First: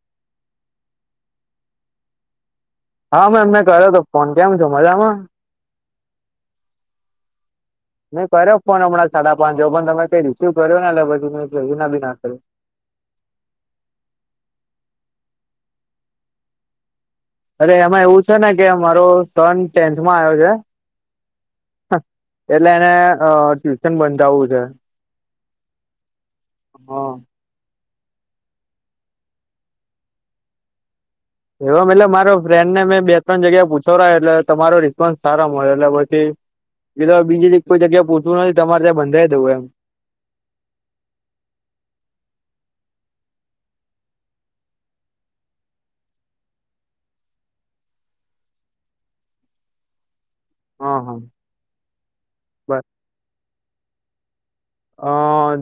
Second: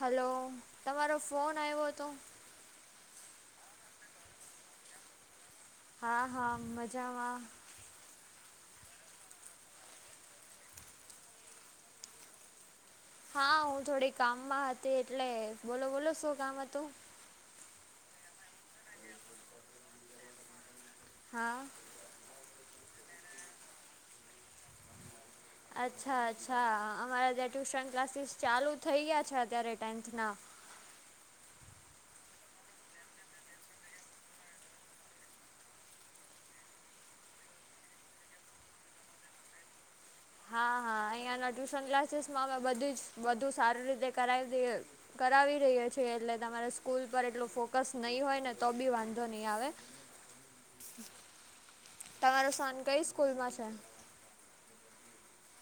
Hello તમારો phone આઈવો હતો હા મેમ મેં કર્યો તો ફોન કેમ છો મજામાં હા હા મજામાં મેં કર્યો ફોન હમણાં સાડા પાંચો જેવો પણ તમે કઈ રિસીવ કર્યો ના એટલે પછી મે ફેરેના બી ના કર્યો- હા હું થોડી કામમાં હતી એટલે બોલો બોલો શું કામ હતું અરે એમાં એવું છે ને કે મારો સન ટેન્થમાં આવ્યો છે. હા એટલે એને અ ટ્યુશન બંધાવવું છે. અચ્છા અચ્છા હા અમારા ત્યાં ટ્યુશન ક્લાસીસ ચાલુ થઈ ગયા છે અત્યારે ટેન્થના એવું એમ એટલે મારો ફ્રેન્ડને મેં બે ત્રણ જગ્યા પૂછવરાયો એટલે તમારો રિસ્પોન્સ સારા મળ્યો એટલે પછી કીધું હવે બીજી કોઈ જગ્યાએ પૂછવું નથી તમારે ત્યાં બંધાઈ દવું એમ હા હા અહંયાના ટ્યુશન ક્લાસીસ માં અમે બધુંજ બધુ સારી રીતે કરાવી દઈએ કરાવી રહ્યા છીએ એટલે તમારે સ્કૂલ પર એટલું ફોકસ નહી હોય ને તો બી વાંધો નહી આવે [inaudible] હા હા તમારો સન બસ કઈ સ્કૂલ માં છે. અ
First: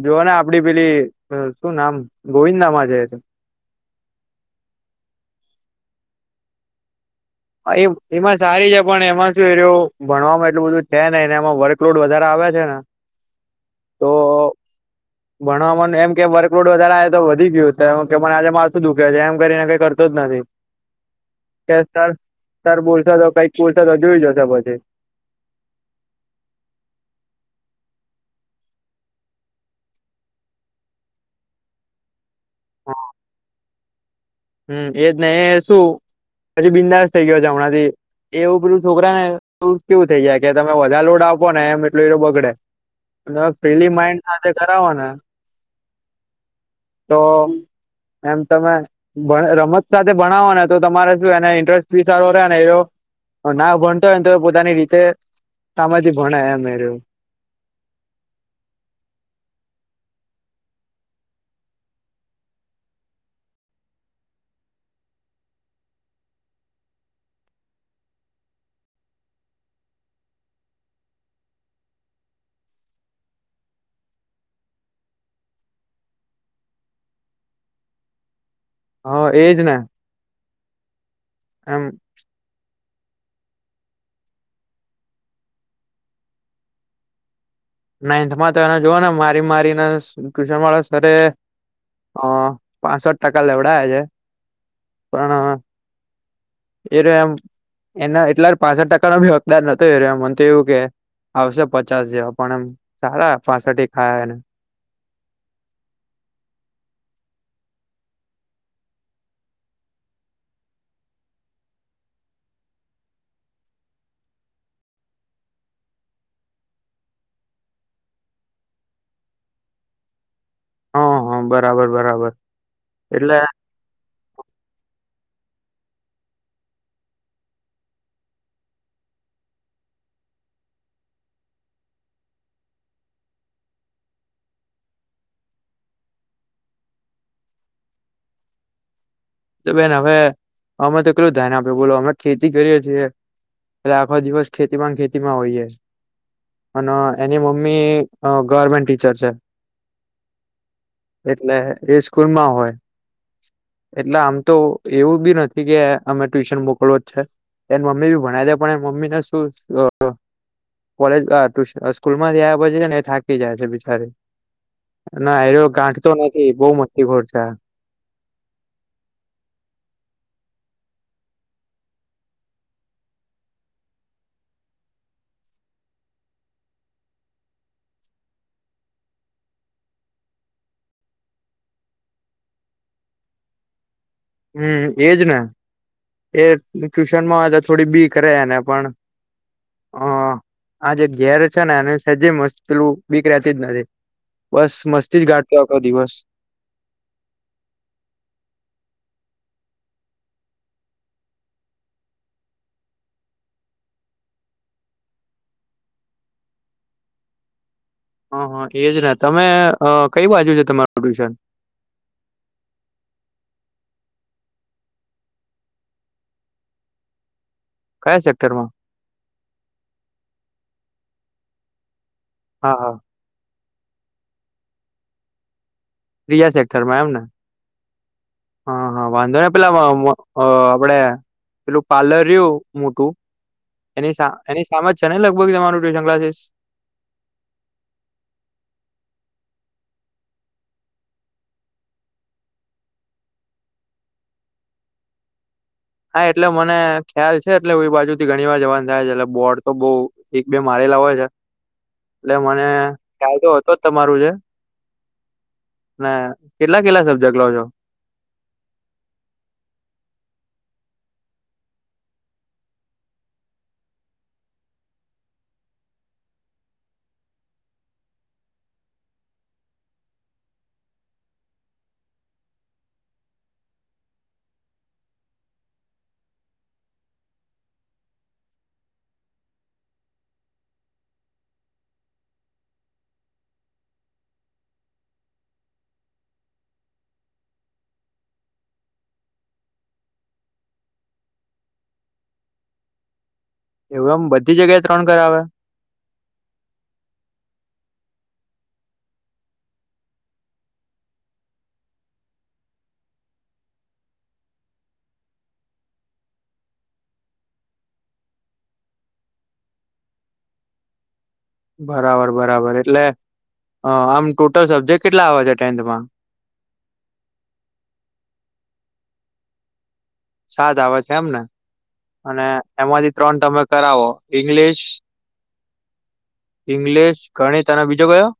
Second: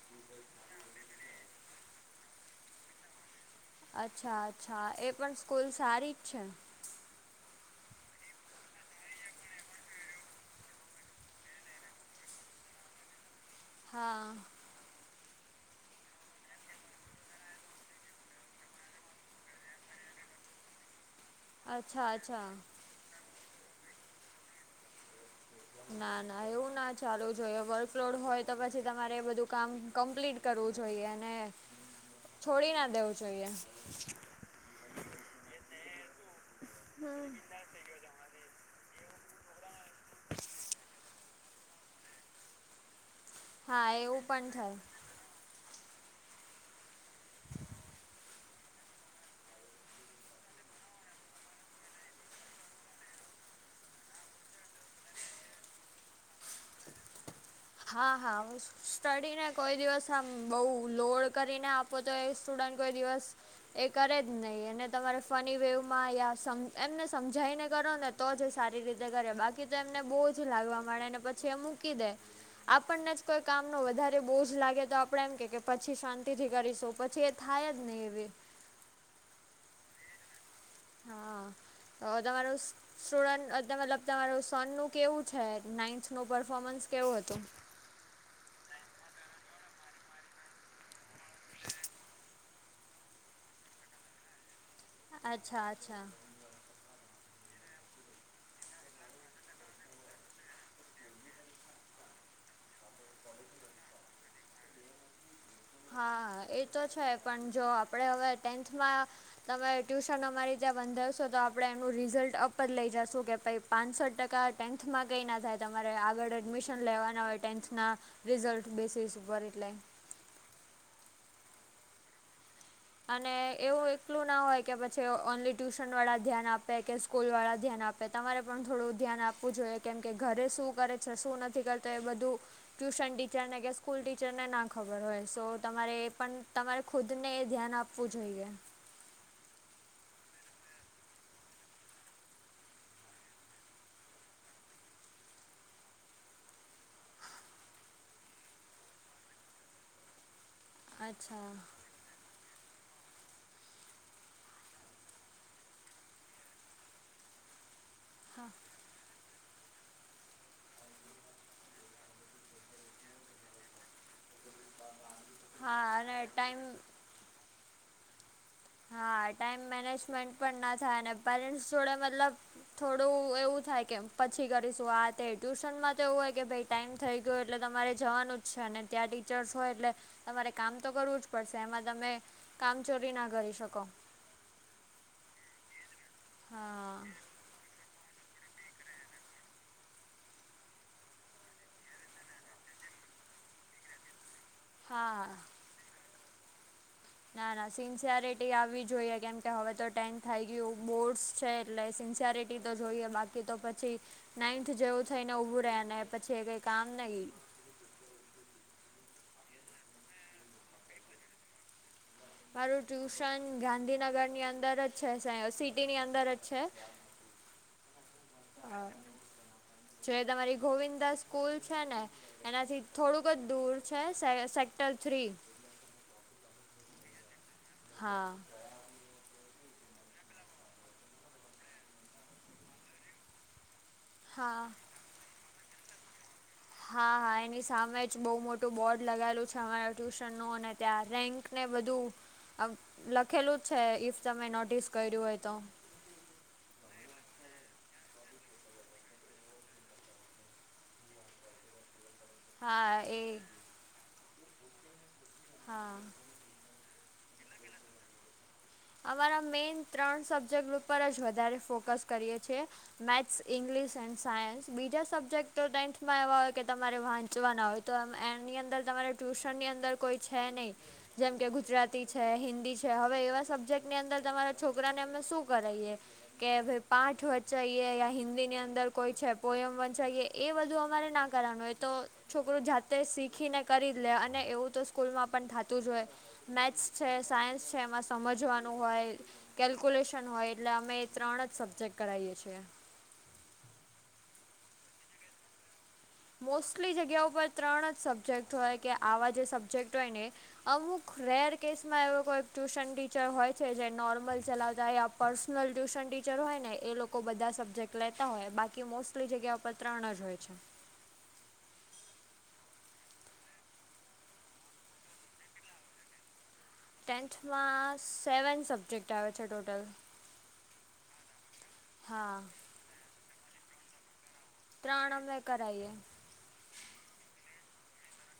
જોઓને આપડી પેલી શું નામ ગોવિંદામાં છે એતો અચ્છા અચ્છા એ પણ સ્કૂલ સારી જ છે. એ એમાં સારી છે પણ એમાં શું એરયો ભણવામાં એટલું બધું છે નઈ ને એમાં વર્ક લોડ વધારે આવે છે ને તો હા ભણવામાં એમ કે વર્કલોડ વધારે આવે તો વધી ગયું છે, કેને આજે મારથું દુખે છ એમ કરીને કઈ કરતો જ નથી [inaudible] કે સર અચ્છા અચ્છા સર બોલશે કઈક બોલશે તો જોઈ જશે પછી ના ના એવું ના ચાલુ જોઈએ વર્કલોડ હોય તો પછી તમારે બધું કામ કમ્પ્લીટ કરવું જોઈએ ને છોડી ના દેવું જોઈએ હમ એજ નહ શું પછી બિંદાસ થઇ ગયો છે હમણાં થી એવું બધું છોકરા ને એ કેવું થઈ જાય કે તમે બધા લોડ આપો ને એમ એટલ એ બગડે હા ફ્રી એવું માઈન્ડ હાથે પણ થાય કરાવો ને તો એમ તમે રમત સાથે ભણાવો ને તો તમારે શું એને ઇન્ટરેસ્ટ ફી સારો રહે ને એવ ના ભણતો હોય ને તો પોતાની રીતે કમાંથી ભણે એમ એયરો હા હા હું સ્ટડીને કોઈ દિવસ આમ બહુ લોડ કરીને આપ પોતો એ સ્ટુડન્ટ કોઈ દિવસ એ કરે જ નહીં એને તમારે ફની વેવમાં યા સમ એમને સમજાઈ ને કરો ને તો જ સારી રીતે કરે બાકી તો એમને બહુ જ લાગવા માંડે ને પછી એ મૂકી દે આપણને જ કોઈ કામનો વધારે બોજ લાગે તો આપણે એમ કે કે પછી શાંતિ થી કરીશું પછી થાય જ નહીં એ હ એજ ને. હા એમ અ તમારો સ્ટુડન્ટ અ ત મતલબ તમારું સન નું કેવું છે નાઈન્થનું પરફોમન્સ કેવું હતું. નાઈન્થમાં તો એને જોઓ ને મારી મારીને ટ્યુશન વાળા સરે અ પાંસઠ ટકા લેવડાયા છે. પણ અચ્છા-અચ્છા. એ રો એમ એના એટલા પાસઠ ટકાનો ભી હકદાર નતો એરો એમ મન તો એવું કે. આવશે પચાસ જેવા પણ એમ સારા પાસઠેક આયા. હા એ તો છે પણ જો આપણે હવે ટેન્થમાં તમે ટ્યુશન અમારી ત્યાં બંધાવશો તો આપણે એનું રિઝલ્ટ અપ જ લઈ જશું કે ભાઈ પાસઠ ટકા ટેન્થમાં કંઈ ના થાય તમારે આગળ એડમિશન લેવાના હોય ટેન્થના- રિઝલ્ટ બેસીસ ઉપર એટલે. હ-હ બરાબર-બરાબર. અને એવું એક એટલું ના હોય કે પછી ઓનલી ટ્યુશન વાળા ધ્યાન આપે, કે સ્કૂલ વાળા ધ્યાન આપે. તમારે પણ થોડું ધ્યાન આપવું જોઈએ કેમ કે ઘરે શું કરે છે? શું નથી કરતો એ બધુ. ટ્યુશન ટીચરને કે સ્કૂલ ટીચરને ના ખબર હોય શો તમારે એ પણ તમારે ખુદ ને ધ્યાન આપવું જોઈએ. તો બેન હવે અમે તો કેટલું ધ્યાન આપ્યું બોલો અમે ખેતી કરીએ છીએ. એટલે આખો દિવસ ખેતી માંન ખેતીમાં વહી જાય છે. અન એની મમ્મી અ ગવર્મેન્ટ ટીચર છે. અચ્છા એટલે એ સ્કૂલમાં હોય. એટલે આમ તો એવું બી નથી કે અમે ટ્યુશન મોકલવો જ છે. એ મમ્મી બી ભણાઈ હા દે પણ મમ્મી ને શું અ કોલેજ આ ટુ અ સ્કૂલમાંથી આયા પછી છે ને એ થાકી જાય છે બિચારી. ના એલો હા ગાંઠ તો અને નથી ટાઈમ બહ મસ્તી ખોર છે. હા ટાઈમ મેનેજમેન્ટ પણ ના થાય અને પેરેન્ટસ જોડે મતલબ થોડું એવું થાય કે પછી કરીશું આ તે ટ્યુશનમાં તો એવું હોય કે ભઈ ટાઈમ થઈ ગયો એટલે તમારે જવાનું જ છે અને ત્યાં ટીચર્સ હોય એટલે તમારે કામ તો કરવું જ પડશે એમાં તમે કામચોરી ના કરી શકો. હમ્મ એજ ને એ હા ટ્યુશનમાં હોય તો થોડી બી કરે એને પણ હ આ જે ઘેર છે ને એનું સજી મસ્લું બીક રેતી જ નથી. બસ મસ્તી જ હા ગાટતો આખો દિવસ. ના-ના સિન્સરિટી આવવી જોઈએ કેમ કે હવે તો ટેન થઈ ગયું બોર્ડસ છે એટલે સિન્સયરિટી તો જોઈએ બાકી તો પછી નાઈન્થ જેવું થઈને ઊભું રેય ને પછી કઈ કામ નહી. હ-હ એજ ને તમે અ કઈ બાજુ છે તમારું ટ્યુશન. મારું ટ્યુશન ગાંધીનગરની અંદર જ છે. સે સિટીની અંદર જ છે. [inaudible] કયા સેક્ટરમાં. અ જે તમારી ગોવિંદા સ્કૂલ છે ને હા એનાથી હા થોડુંક દૂર છે. સે સેક્ટર થ્રી. ત્રીજા સેક્ટરમાં એમ ને. હા. હા-હા વાંધો ને પેલા વ મ અ આપડે પેલું પાર્લર રહ્યું મોટું એની સામે હા એની સામે જ છે ને લગભગ તમારું ટ્યુશન ક્લાસીસ. હા એની સામે જ બહુ મોટું બોર્ડ લગાયેલું છે અમારા ટ્યુશનનું અને ત્યાં રેન્ક ને બધું આમ લખેલું જ છે ઇફ તમે નોટિસ કર્યું હોય તો હા એટલે મને ખ્યાલ છે એટલે એ બાજુ થી ઘણી વાર જવાનું થાય છે એટલે બોર્ડ તો બઉ એક બે મારેલા હોય છે. એટલે મને હા એ કાયદો હતો જ તમારું જે હા ને કેટલા કેટલા સબ્ક્ટ લો છો. અમારા મેન ત્રણ સબ્જેક્ટ ઉપર જ વધારે ફોકસ કરીએ છીએ. મેથ્સ ઇંગ્લિશ એન્ડ સાયન્સ બીજા સબ્જેક્ટ તો ટેન્થમાં એવા હોય કે તમારે વાંચવાના હોય. તો એની અંદર તમારે ટ્યુશનની અંદર કોઈ છે નહી. જેમ કે ગુજરાતી છે હિન્દી છે હવે એવા શબ સબ્જેક્ટની અંદર તમારા છોકરાને અમે શું કરાઈએ કે ભ પાઠ વંચાઈએ યા હિન્દી ની અંદર કોઈ છે પોયમ વંચાઈએ એ બધું અમારે ના કરવાનું એ તો છોકરું જાતે શીખીને કરી લે અને એવું તો સ્કૂલમાં પણ થતું જય મેકસ છે સાયન્સ છે એમાં સમજવાનું. નું હોય કેલ્ક્યુલેશન હોય એટલે અમે એ ત્રણ જ સબ્જેક્ટ કરાવએ છીએ. એવું એમ બધી જગ્યાએ ત્રણ કરાવે મોસ્ટલી જગ્યા ઉપર ત્રણ જ સબ્જેક્ટ હોય કે આવા જે સબ્જેક્ટ હોય ને અમુક રેર કેસમાં એવો કોઈ ટ્યુશન ટીચર હોય છે જે નોર્મલ ચલાવતા પર્સનલ ટ્યુશન ટીચર હોય ને એ લોકો બધા સબ્જેક્ટ લેતા હોય બાકી મોસ્ટલી જગ્યા પર ત્રણ જ હોય છે. બરાબર બરાબર એટલે આમ ટોટલ સબ્જેક્ટ કેટલા આવે છે ટેન્થમાં. ટેન્થમાં સેવન સબ્જેક્ટ આવે છે ટોટલ સાત આવે છે એમને હા અને એમાંથી ત્રણ તમે કરાવો. ઈંગ્લિશ ત્રણ અમે કરાઈએ. ઈંગ્લિશ ગણિત અને બીજો કયો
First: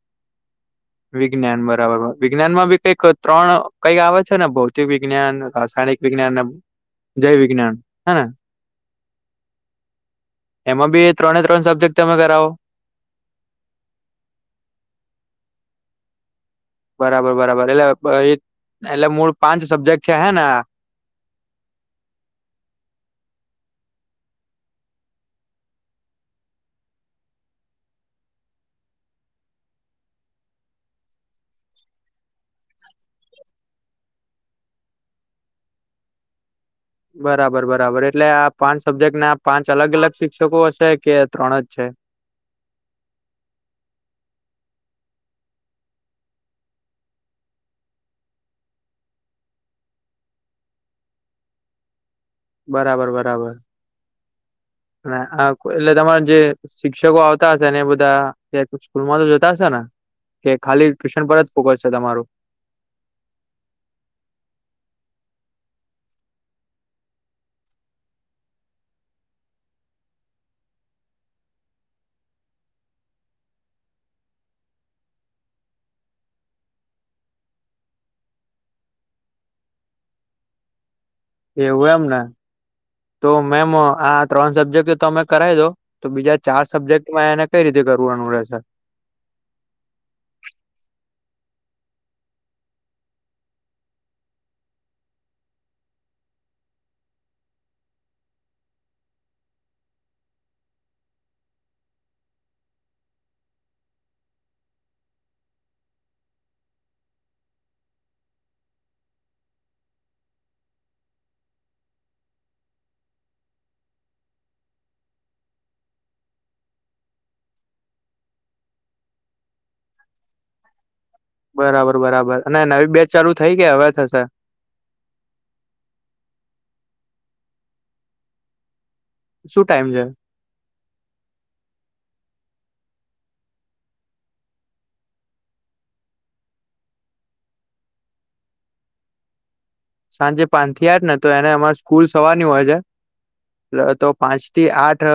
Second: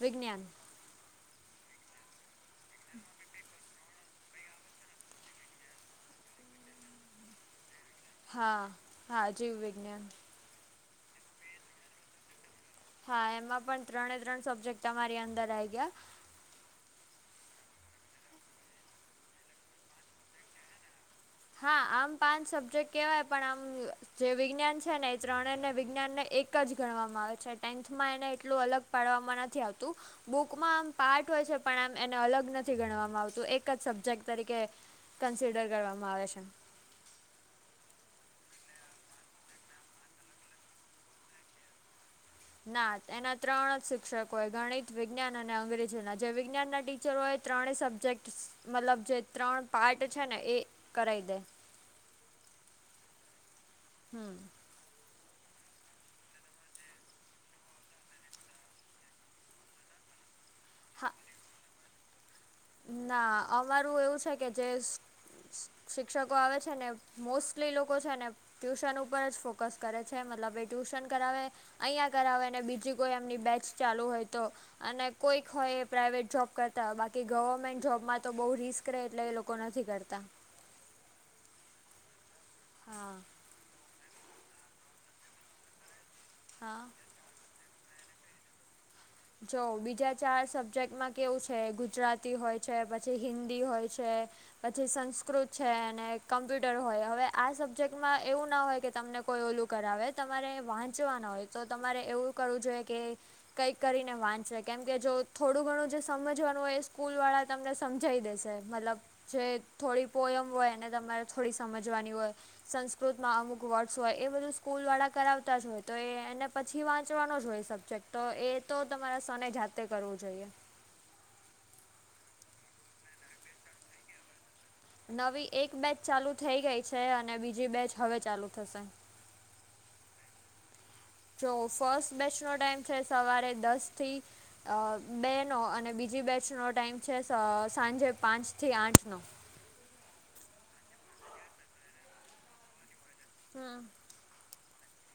વિજ્ઞાન વિજ્ઞાન બરાબર વિજ્ઞાનમા કઈક ત્રણ કઈક આવે છે ને ભૌતિક વિજ્ઞાન રાસાયણિક વિજ્ઞાન ને જય વિજ્ઞાન હેને હા હા જીવ વિજ્ઞાન એમાં બી ત્રણે ત્રણ સબ્જેક્ટ તમે કરાવો. હા એમાં પણ ત્રણે ત્રણ સબ્જેક્ટ તમામારી અંદર આવી ગયા બરાબર બરાબર એટલે એટલે મૂળ પાંચ સબ્જેક્ટ છે હે ને હા આમ પાંચ સબ્જેક્ટ કહેવાય પણ આમ જે વિજ્ઞાન છે ને એ ત્રણે અને વિજ્ઞાન ને એક એક જ ગણવામાં આવે છે ટેન્થમાં એને એટલું અલગ પાડવામાં નથી આવતું. બુકમાં આમ પાર્ટ હોય છે પણ આમ એને અલગ નથી ગણવામાં આવતું એક જ સબ્જેક્ટ તરીકે કન્સિડર કરવામાં આવે છે. બરાબર બરાબર એટલે આ પાંચ સબ્જેક્ટ ના પાંચ અલગ અલગ શિક્ષકો હશે કે ત્રણ જ છે. ના એના ત્રણ જ શિક્ષકો ગણિત વિજ્ઞાન અને અંગ્રેજીના જે વિજ્ઞાનના ટી. ચલો એ ત્રણેય સબ્જેક્ટ મતલબ જે ત્રણ પાર્ટ છે ને એ કરાવ દે. [unintelligible] બરાબર બરાબર હમ અને આ એટલે તમાર જે. શિક્ષકો આવતા હશે અને બધા સ્કૂલ માં તો જોતા હશે ને. કે ખાલી હા ટ્યુશન પર જ ફોકસ છે તમારું. ના અમારું એવું છે કે જે. શિ શિ શિક્ષકો આવે છે ને મોસ્ટલી લોકો છે ને. ટ્યુશન ઉપર જ ફોકસ કરે છે મતલબ એ ટ્યુશન કરાવે. અહીંયા કરાવેને બીજી કોઈ એમની બેચ ચાલુ હોય તો. અને કોઈક હોય એ પ્રાાઈવેટ જોબ કરતા બાકી. કે ગવર્મેન્ટ જોબમાં તો બહુ રિસ્ક રહે એટલે એ લોકો નથી કરતા. એવું એમને. હા. મેમ આ ત્રણ સબ્જેક્ટ તો તમે કરાવી દો તો બીજા ચાર હા સબ્જેક્ટમાં એને. કઈ રીતે કરવાનું રહે છે. જો બીજા ચાર સબ્જેક્ટમાં કેવું છે ગુજરાતી હોય છે પછી હિન્દી હોય છે. પછી સંસ્કૃત છે અને કમ્પ્યુટર હોય હવે આ સબ્જેક્ટમાં એવું ના હોય કે તમને. કોઈ ઓલું કરાવે તમારે વાંચવાના હોય તો તમારે એવું કરવું જોઈએ કે. કંઈક કરીને વાંચશે કેમ કે જો થોડું ઘણું જે સમજવાનું હોય એ સ્કૂલ વાળા તમને સમજાવ દેશે મતલબ જે થોડી પોયમ હોય એને તમારે થોડી સમજવાની હોય. સંસ્કૃતમાં અમુક વર્ડસ હોય એ બધું સ્કૂલ વાળા કરાવતા જ હોય તો એ એને પછી વાંચવાનો જ હોય શબ જેક્ટ તો એ તો તમારા સને જાતે કરવું જોઈએ. બરાબર બરાબર અને નવી બેચ ચાલુ થઈ કે હવે થશે? નવી એક બેચ ચાલુ થઈ ગઈ છે અને બીજી બેચ હવે ચાલુ થશે. શું ટાઈમ છે? જો ફર્સ્ટ બેચનો ટાઈમ છે સવારે દસ થી અહ બે નો અને બીજી બેચનો ટાઈઇમ છે સ સાંજે પાંચથી આઠનો. સાંજે પાંચ થી આઠ ને તો એને અમારે સ્કૂલ સવારની હોય છે હમ એ તો. પાંચ થી આઠ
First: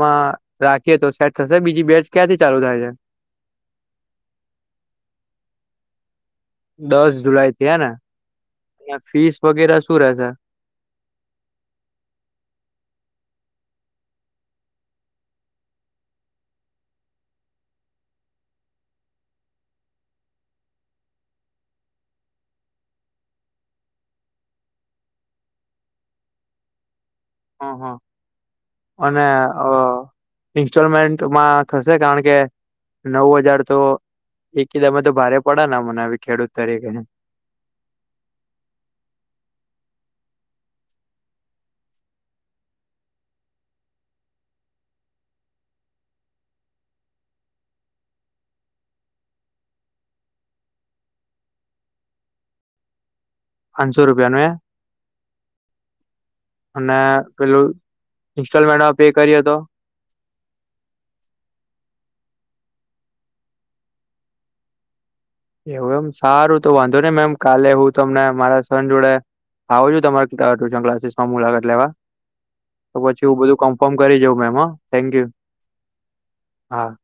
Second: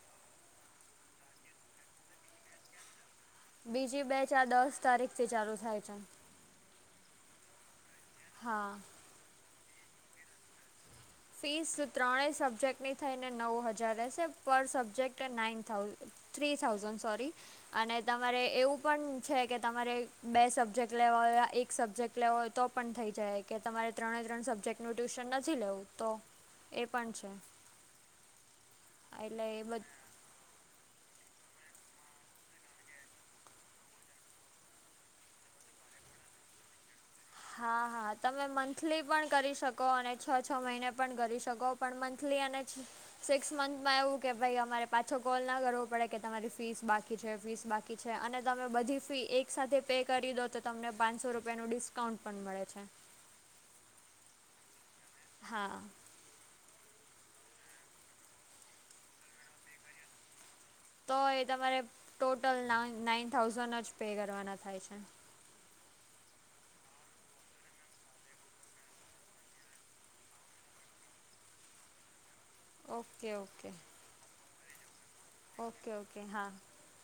માં રાખીએ તો સેટ થશે બીજી બેચ ક્યાંથી ચાલુ થાય છે? બીજી બેચ આ દસ તારીખથી ચાલુ થાય છે. દસ જુલાઈથી હે ને હા ન્યાં ફીસ વગેરે શું રેસે? ફીસ ત્રણેય સબ્જેક્ટની થઈને નવ હજાર રહેશે પર સબ્જેક્ટ નાઈન થાઉ થ્રી થાઉઝન્ડ સોરી. અને તમારે એવું પણ છે કે તમારે બે સબ્જેક્ટ લેવા હોય એક સબ્જેક્ટ લેવા હોય તો. પણ થઈ જાય કે તમારે ત્રણે ત્રણ સબ્જેક્ટ નું ટ્યુશન નથી લેવું તો એ પણ છે. હા હા અને એટલે એ બધ અહ ઈન્સ્ટોલમેન્ટમાં થશે કારણ કે. નવ હજાર તો એક કદામાં તો ભારે પડડા ના મને ખેડૂત તરીકેને. હા હા તમે મંથલી પણ કરી શકો અને છ છ મહિને પણ કરી શકો. પણ મંથલી એના છે. સિક્સ મંથમાં એવું કે ભાઈ અમારે પાછો કોલ ના કરવો પડે કે તમારી ફીસ બાકી છે ફીસ બા કી છે અને તમે બધી ફી એક સાથે પે કરી દો તો તમને પાંચસો રૂપિયાનું ડિસ્કાઉન્ટ. પણ મળે છે. પાંચસો રૂપિયા નું એ. હા. અને પેલું ઈન્સ્ટોલમેન્ટમાં પે કરીએ તો? તો એ તમારે ટોટલ ના નાઇન થાઉઝન્ડ જ પે કરવાના થાય છે. એવું એમ સારું તો વાંધો નઈ મેમ કાલે હું તમને મારા સન જોડે આવો જો તમારે ટ્યુશન ક્લાસીસમાં મુલાકાત લેવા તો પછી ઓકે હું બધું ઓકે કન્ફર્મ કરી જઉં મે હ થેન્કયુ ઓકે ઓકે હા હા.